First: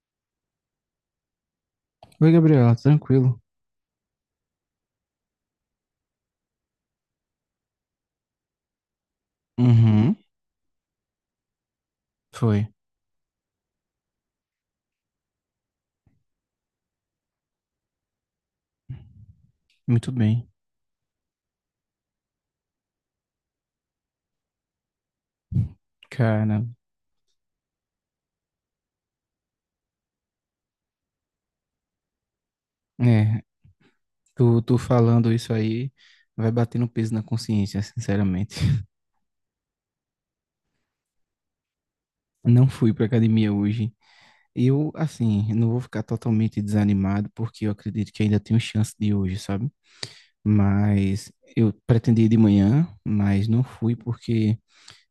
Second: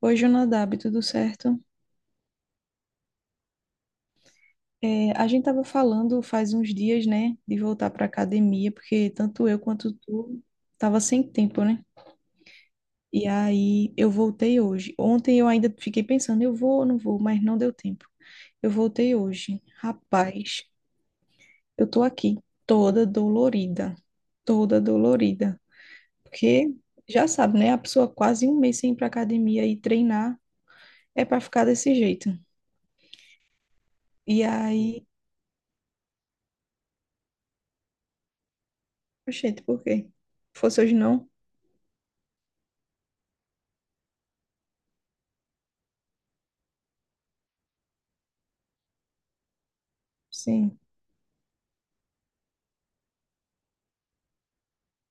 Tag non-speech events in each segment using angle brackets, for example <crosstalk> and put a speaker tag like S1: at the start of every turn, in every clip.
S1: Oi, Jonadab, tudo certo?
S2: Oi, Gabriela, tranquilo?
S1: É, a gente estava falando faz uns dias, né, de voltar para academia, porque tanto eu quanto
S2: Uhum,
S1: tu tava sem tempo, né?
S2: foi.
S1: E aí eu voltei hoje. Ontem eu ainda fiquei pensando, eu vou ou não vou, mas não deu tempo. Eu voltei hoje.
S2: Muito bem.
S1: Rapaz, eu tô aqui toda dolorida, toda dolorida.
S2: Cara,
S1: Porque já sabe, né? A pessoa quase um mês sem ir pra academia e treinar é para ficar desse jeito.
S2: é,
S1: E
S2: tu
S1: aí,
S2: falando isso aí vai batendo peso na consciência, sinceramente. <laughs>
S1: gente, por quê? Fosse hoje não.
S2: Não fui pra academia hoje. Eu, assim, não vou ficar totalmente desanimado, porque eu acredito que ainda tenho chance de hoje, sabe?
S1: Sim,
S2: Mas eu pretendia ir de manhã, mas não fui porque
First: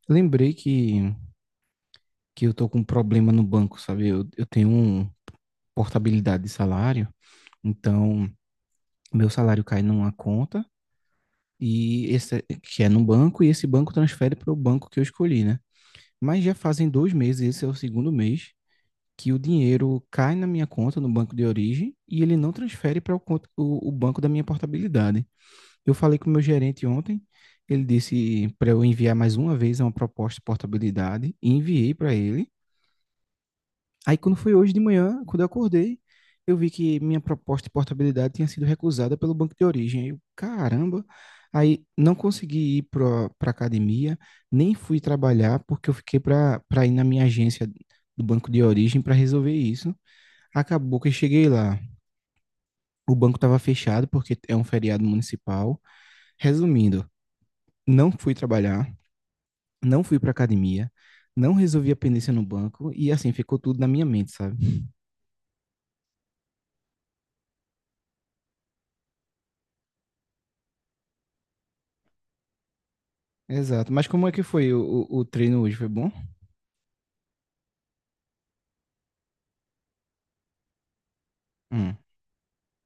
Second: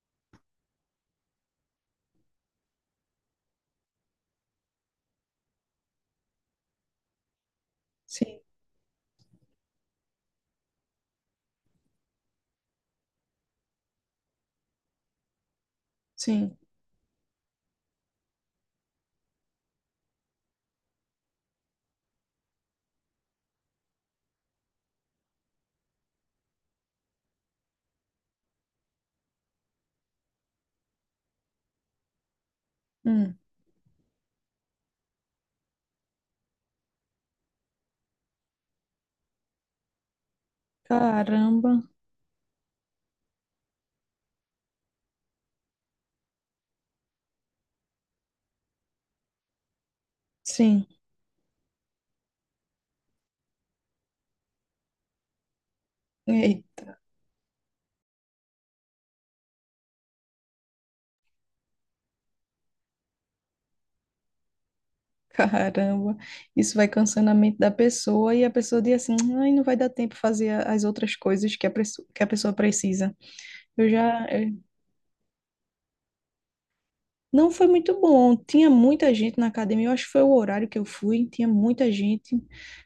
S2: lembrei que eu tô com um problema no banco, sabe? Eu tenho um portabilidade de salário, então
S1: sim,
S2: meu salário cai numa conta. E esse é, que é num banco e esse banco transfere para o banco que eu escolhi, né? Mas já
S1: sim.
S2: fazem 2 meses, esse é o segundo mês, que o dinheiro cai na minha conta no banco de origem e ele não transfere para banco da minha portabilidade. Eu falei com o meu gerente ontem, ele disse para eu enviar mais uma vez uma proposta de portabilidade e enviei para ele.
S1: Hum,
S2: Aí quando foi hoje de manhã, quando eu acordei, eu vi que minha proposta de portabilidade tinha sido recusada pelo banco de origem. Aí eu, caramba!
S1: caramba,
S2: Aí não consegui ir para a academia, nem fui trabalhar, porque eu fiquei para ir na minha agência do banco de origem para resolver isso.
S1: sim.
S2: Acabou que eu cheguei lá. O banco estava fechado porque é um feriado municipal.
S1: Eita,
S2: Resumindo, não fui trabalhar, não fui para academia, não resolvi a pendência no banco e assim ficou tudo na minha mente, sabe?
S1: <laughs> caramba. Isso vai cansando a mente da pessoa e a pessoa diz assim, ai, não vai dar tempo fazer as outras coisas que a pessoa precisa. Eu
S2: Exato. Mas como
S1: já,
S2: é que
S1: eu
S2: foi o treino hoje? Foi bom?
S1: Não foi muito bom. Tinha muita gente na academia. Eu acho que foi o horário que eu fui. Tinha muita
S2: Hum,
S1: gente.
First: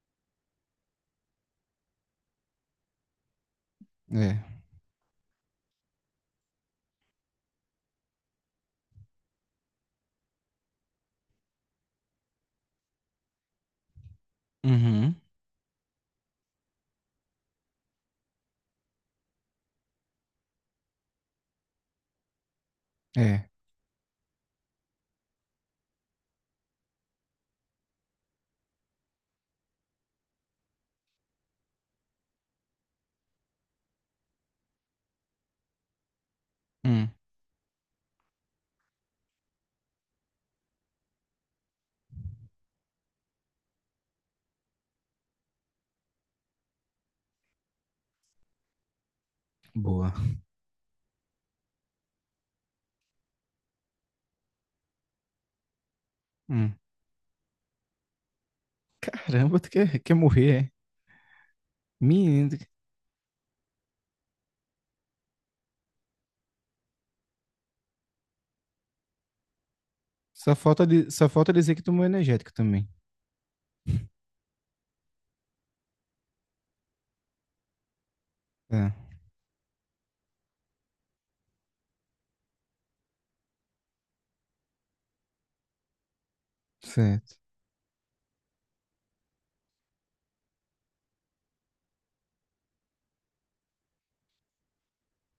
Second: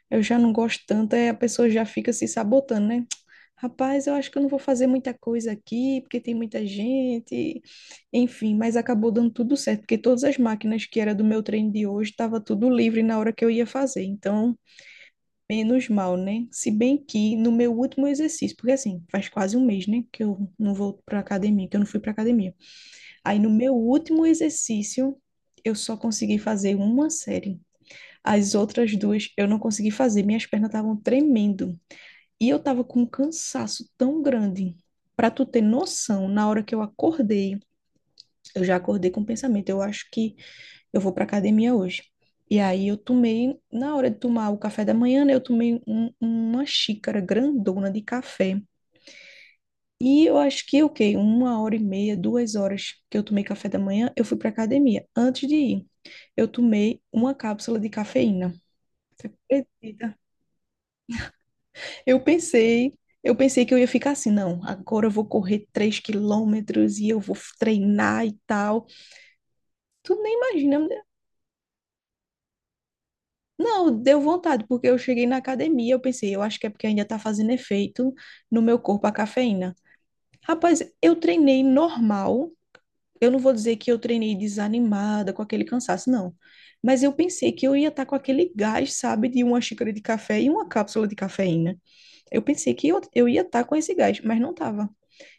S1: Eu já não gosto tanto. Aí a pessoa já fica se sabotando, né? Rapaz, eu acho que eu não
S2: é.
S1: vou fazer muita coisa aqui, porque tem muita gente. Enfim, mas acabou dando tudo certo, porque todas as máquinas que era do meu treino de hoje estava tudo livre na hora que eu ia fazer. Então,
S2: Uhum.
S1: menos mal, né? Se bem que no meu último exercício, porque assim, faz quase um mês, né, que eu não volto para academia, que eu não fui para academia. Aí
S2: É.
S1: no meu último exercício, eu só consegui fazer uma série. As outras duas eu não consegui fazer, minhas pernas estavam tremendo. E eu tava com um cansaço tão grande. Pra tu ter noção, na hora que eu
S2: Hum.
S1: acordei, eu já acordei com o pensamento, eu acho que eu vou pra academia hoje. E aí eu tomei, na hora de tomar o café da manhã, né, eu tomei uma xícara grandona de café
S2: Boa.
S1: e eu acho que, o quê? 1 hora e meia, 2 horas que eu tomei café da manhã, eu fui para academia. Antes de ir, eu
S2: Hum.
S1: tomei uma cápsula de cafeína.
S2: Caramba, tu quer, quer
S1: Acredita?
S2: morrer, é?
S1: Eu
S2: Menino,
S1: pensei, eu pensei que eu ia ficar assim, não, agora eu vou correr 3 km e eu vou treinar e tal. Tu nem
S2: só
S1: imagina,
S2: falta,
S1: né?
S2: só falta dizer que tomou energético também.
S1: Não, deu vontade, porque eu cheguei na academia, eu pensei, eu acho que é porque ainda tá fazendo efeito no meu
S2: É,
S1: corpo a cafeína. Rapaz, eu treinei normal. Eu não vou dizer que eu treinei desanimada, com aquele cansaço, não. Mas eu
S2: certo.
S1: pensei que eu ia estar com aquele gás, sabe, de uma xícara de café e uma cápsula de cafeína. Eu pensei que eu ia estar com esse gás, mas não estava.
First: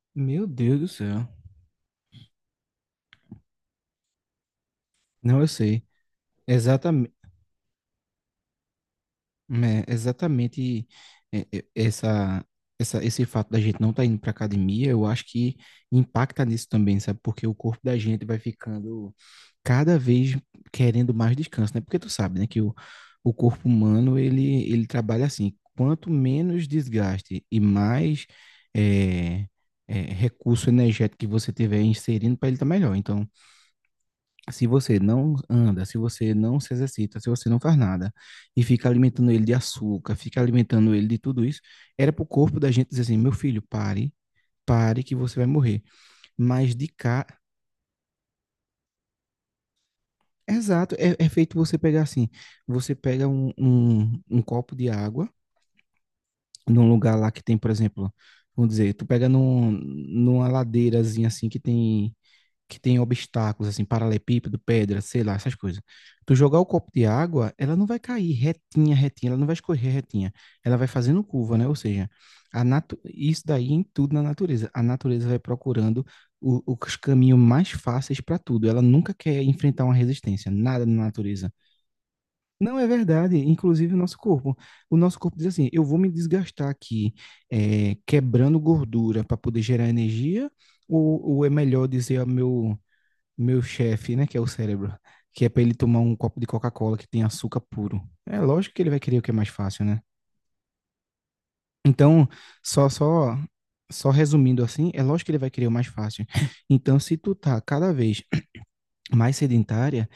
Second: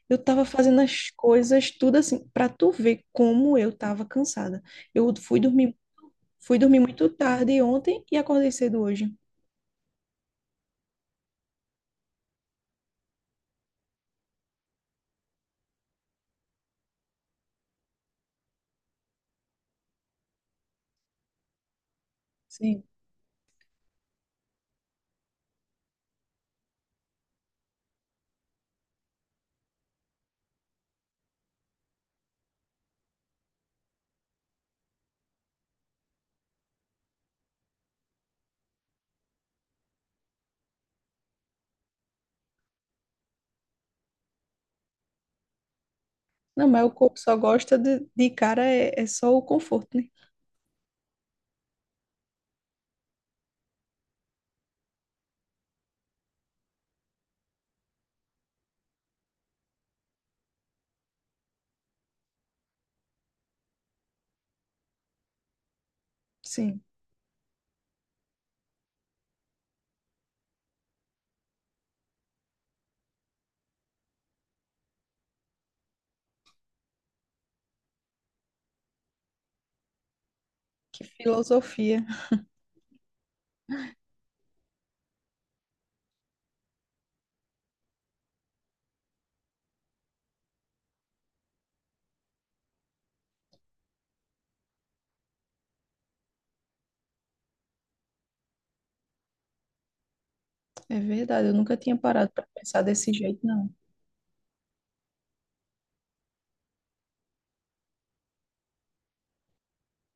S1: Eu estava
S2: Meu
S1: fazendo
S2: Deus do
S1: as
S2: céu.
S1: coisas tudo assim, para tu ver como eu estava cansada. Eu fui
S2: Não, eu
S1: dormir,
S2: sei.
S1: fui dormir muito tarde ontem e acordei cedo hoje.
S2: É exatamente é, é, esse fato da gente não estar indo para academia, eu acho que impacta nisso também, sabe? Porque o corpo da gente vai ficando cada vez querendo mais descanso, né? Porque tu sabe, né, que
S1: Sim.
S2: o corpo humano, ele trabalha assim, quanto menos desgaste e mais é, recurso energético que você tiver inserindo para ele estar melhor. Então, se você não anda, se você não se exercita, se você não faz nada e fica alimentando ele de açúcar, fica alimentando ele de tudo isso, era pro corpo da gente dizer assim: meu filho, pare, pare que você vai morrer.
S1: Não,
S2: Mas
S1: mas
S2: de
S1: o corpo
S2: cá,
S1: só gosta de cara, é só o conforto, né?
S2: exato, é, é feito você pegar assim: você pega um copo de água num lugar lá que tem, por exemplo, vamos dizer, tu pega numa ladeirazinha assim que tem obstáculos, assim, paralelepípedo, pedra, sei lá, essas coisas. Tu jogar o
S1: Sim.
S2: copo de água, ela não vai cair retinha, retinha, ela não vai escorrer retinha. Ela vai fazendo curva, né? Ou seja, isso daí em tudo na natureza. A natureza vai procurando os caminhos mais fáceis para tudo. Ela nunca quer enfrentar uma resistência, nada na
S1: Que
S2: natureza.
S1: filosofia.
S2: Não é verdade, inclusive o nosso corpo. O nosso corpo diz assim: eu vou me desgastar aqui, quebrando gordura para poder gerar energia, ou é melhor dizer ao meu chefe, né, que é o cérebro, que é para ele tomar um copo de Coca-Cola que tem açúcar puro. É lógico que ele vai querer o que é mais fácil, né?
S1: É verdade, eu nunca tinha
S2: Então,
S1: parado para pensar
S2: só
S1: desse
S2: só
S1: jeito, não.
S2: só resumindo assim, é lógico que ele vai querer o mais fácil. Então, se tu tá cada vez mais sedentária,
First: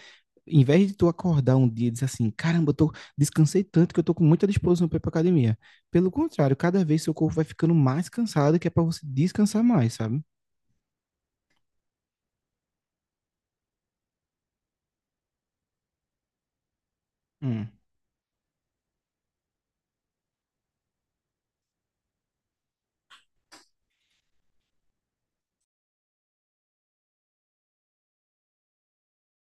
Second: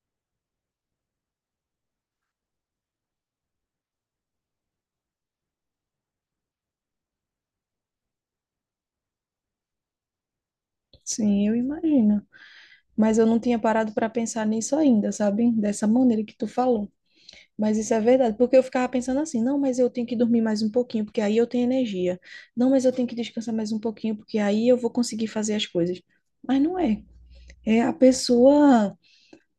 S2: em vez de tu acordar um dia e dizer assim, caramba, eu tô, descansei tanto que eu tô com muita disposição para ir pra academia. Pelo contrário, cada vez seu corpo vai ficando mais cansado, que é para você descansar mais, sabe?
S1: Sim, eu imagino. Mas eu não tinha parado para pensar nisso ainda, sabe? Dessa maneira que tu falou.
S2: Hum,
S1: Mas isso é verdade, porque eu ficava pensando assim, não, mas eu tenho que dormir mais um pouquinho, porque aí eu tenho energia. Não, mas eu tenho que descansar mais um pouquinho, porque aí eu vou conseguir fazer as coisas. Mas não é. É a pessoa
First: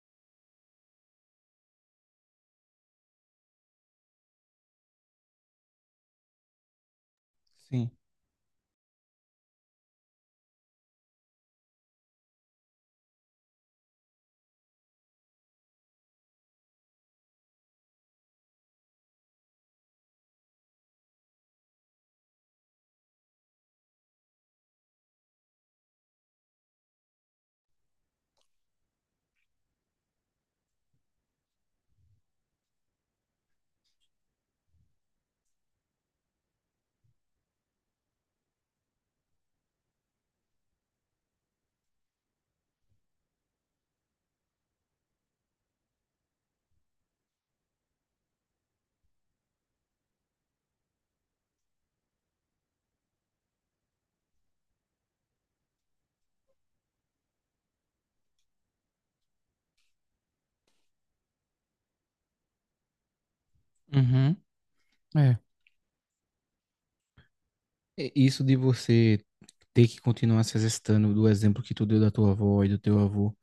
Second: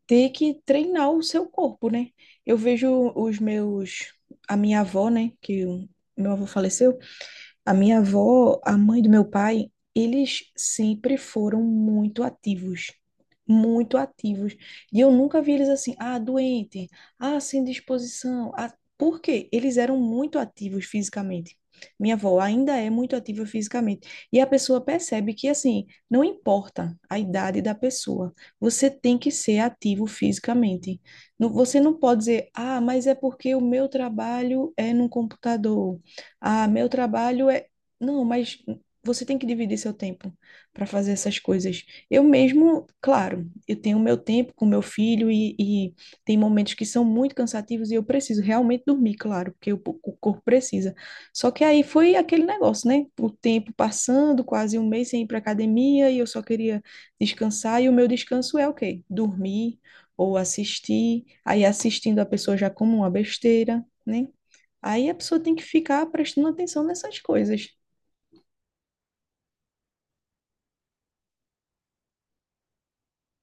S1: ter que treinar o seu corpo, né? Eu vejo a minha avó, né, que o meu avô faleceu. A
S2: sim.
S1: minha avó, a mãe do meu pai, eles sempre foram muito ativos, muito ativos. E eu nunca vi eles assim, ah, doente, ah, sem disposição. Ah, por quê? Eles eram muito ativos fisicamente. Minha avó ainda é muito ativa fisicamente. E a pessoa percebe que, assim, não importa a idade da pessoa, você tem que ser ativo fisicamente. Você não pode dizer, ah, mas é porque o meu trabalho é num computador. Ah, meu trabalho é. Não, mas você tem que dividir seu tempo para fazer essas coisas. Eu mesmo, claro, eu tenho meu tempo com meu filho e tem momentos que são muito cansativos e eu preciso realmente dormir, claro, porque o corpo precisa. Só que aí foi aquele negócio, né? O tempo passando, quase um mês sem ir para academia e eu só queria descansar e o meu descanso é o quê? Dormir ou assistir. Aí assistindo a pessoa já como uma besteira, né?
S2: Uhum.
S1: Aí a
S2: É.
S1: pessoa tem que ficar prestando atenção nessas coisas.
S2: É, isso de você ter que continuar se exercitando do exemplo que tu deu da tua avó e do teu avô,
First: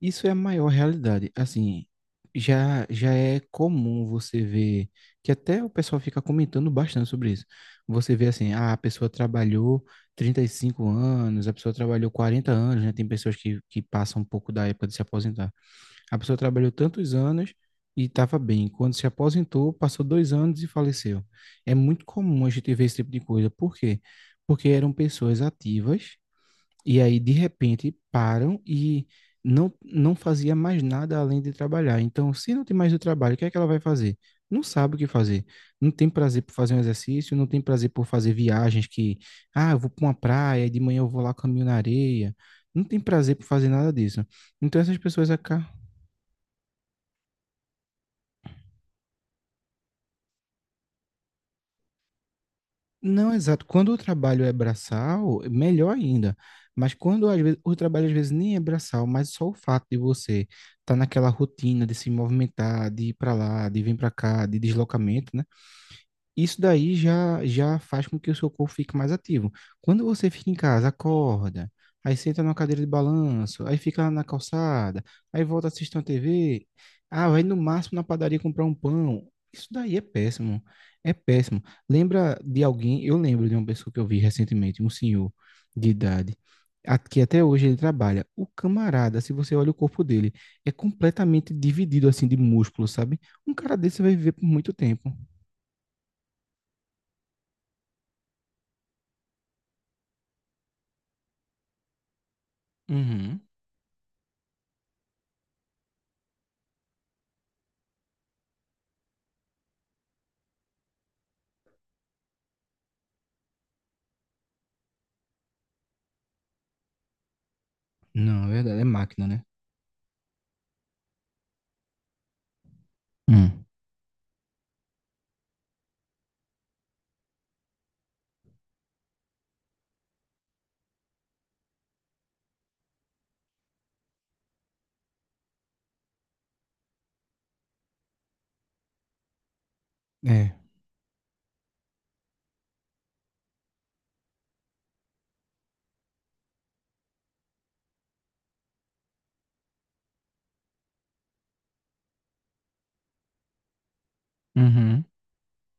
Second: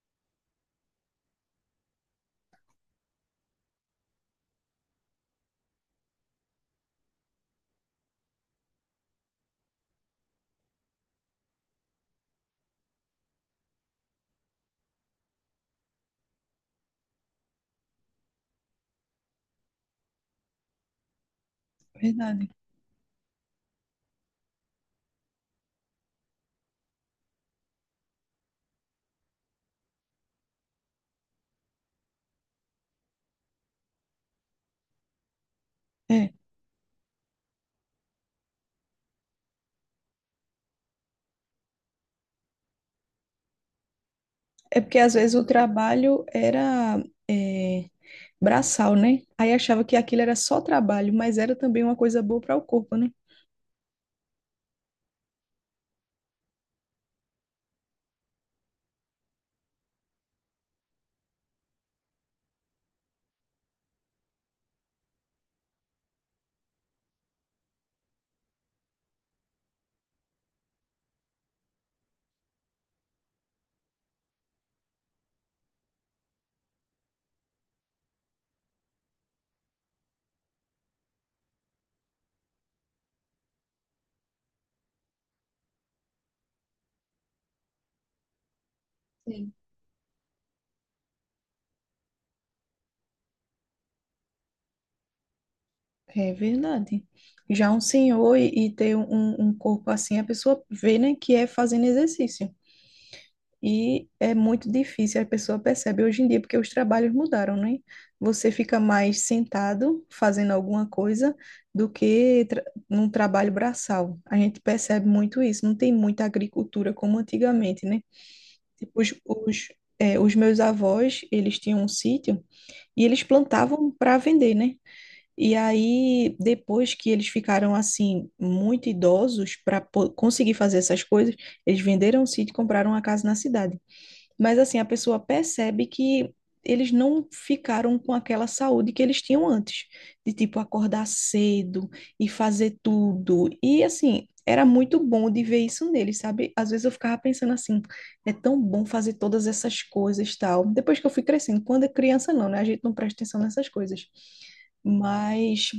S2: isso é a maior realidade. Assim, já é comum você ver que até o pessoal fica comentando bastante sobre isso. Você vê assim, ah, a pessoa trabalhou 35 anos, a pessoa trabalhou 40 anos, né? Tem pessoas que passam um pouco da época de se aposentar. A pessoa trabalhou tantos anos e estava bem. Quando se aposentou, passou 2 anos e faleceu. É muito comum
S1: Verdade.
S2: a gente ver esse tipo de coisa. Por quê? Porque eram pessoas ativas e aí, de repente, param e não fazia mais nada além de trabalhar. Então, se não tem mais o trabalho, o que é que ela vai fazer? Não sabe o que fazer. Não tem
S1: É.
S2: prazer por fazer um exercício, não tem prazer por fazer viagens que, ah, eu vou para uma praia, de manhã eu vou lá caminho na areia. Não tem prazer por fazer nada disso.
S1: É
S2: Então, essas
S1: porque às
S2: pessoas
S1: vezes o
S2: aca
S1: trabalho era é, braçal, né? Aí achava que aquilo era só trabalho, mas era também uma coisa boa para o corpo, né?
S2: Não, exato. Quando o trabalho é braçal, melhor ainda. Mas quando às vezes, o trabalho às vezes nem é braçal, mas só o fato de você estar naquela rotina de se movimentar, de ir para lá, de vir para cá, de deslocamento, né? Isso daí já faz com que o seu corpo fique mais ativo. Quando você fica em casa, acorda, aí senta numa cadeira de balanço, aí fica na calçada, aí volta assistir uma TV, ah, vai no máximo na padaria comprar um pão. Isso daí é péssimo, é péssimo. Lembra de alguém, eu lembro de uma pessoa que eu vi recentemente, um senhor de idade, que até hoje ele trabalha. O camarada, se
S1: Sim.
S2: você olha o corpo dele, é completamente dividido assim de músculo, sabe? Um cara desse vai viver por muito tempo.
S1: É verdade. Já um senhor e ter um corpo assim, a pessoa vê, né, que é fazendo exercício.
S2: Uhum.
S1: E é muito difícil, a pessoa percebe hoje em dia, porque os trabalhos mudaram, né? Você fica mais sentado fazendo alguma coisa do que tra num trabalho braçal. A gente percebe muito isso, não tem muita agricultura como antigamente, né?
S2: Não, é verdade, é
S1: Tipo, os,
S2: máquina, né?
S1: os, é, os meus avós, eles tinham um sítio e eles
S2: Hum.
S1: plantavam para vender, né? E aí, depois que eles ficaram assim, muito idosos para conseguir fazer essas coisas, eles venderam o sítio e compraram uma casa na cidade. Mas assim, a pessoa percebe que eles não ficaram com aquela saúde que eles tinham antes, de
S2: É.
S1: tipo acordar cedo e fazer tudo. E assim, era muito bom de ver isso neles, sabe? Às vezes eu ficava pensando assim, é tão bom fazer todas essas coisas, tal. Depois que eu fui crescendo, quando é criança não, né? A gente não presta atenção nessas coisas.
S2: Uhum.
S1: Mas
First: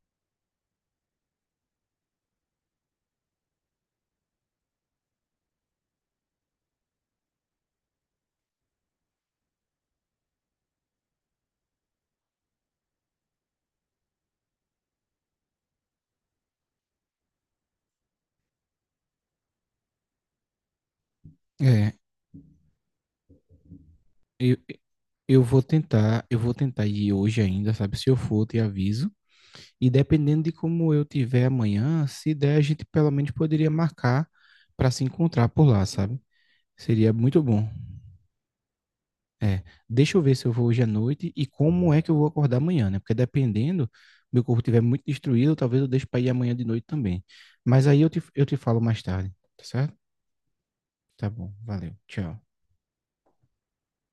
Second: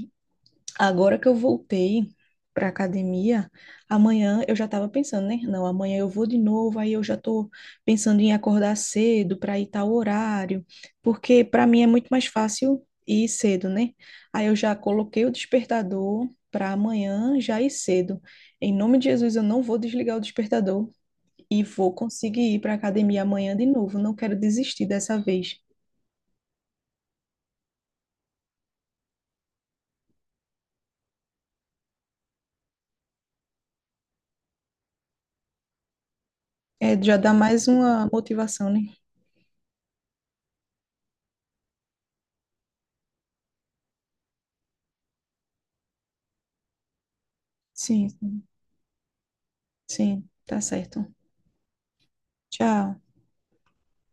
S1: agora que eu voltei para academia, amanhã eu já estava pensando, né? Não, amanhã eu vou de novo, aí eu já estou pensando em acordar cedo para ir tal horário, porque para mim é muito mais fácil ir cedo, né? Aí eu já coloquei o despertador para amanhã já ir cedo. Em nome de Jesus, eu não vou desligar o despertador e vou
S2: É.
S1: conseguir ir para academia amanhã de novo. Não quero
S2: Eu,
S1: desistir dessa vez.
S2: vou tentar, eu vou tentar ir hoje ainda, sabe? Se eu for, eu te aviso. E dependendo de como eu tiver amanhã, se der, a gente pelo menos poderia marcar para se encontrar por lá, sabe?
S1: É,
S2: Seria
S1: já dá
S2: muito
S1: mais
S2: bom.
S1: uma motivação, né?
S2: É. Deixa eu ver se eu vou hoje à noite e como é que eu vou acordar amanhã, né? Porque dependendo, meu corpo estiver muito destruído, talvez eu deixe para ir amanhã de noite também. Mas aí eu
S1: Sim,
S2: eu te falo mais tarde, tá certo?
S1: sim, tá certo.
S2: Tá bom, valeu. Tchau.
S1: Tchau.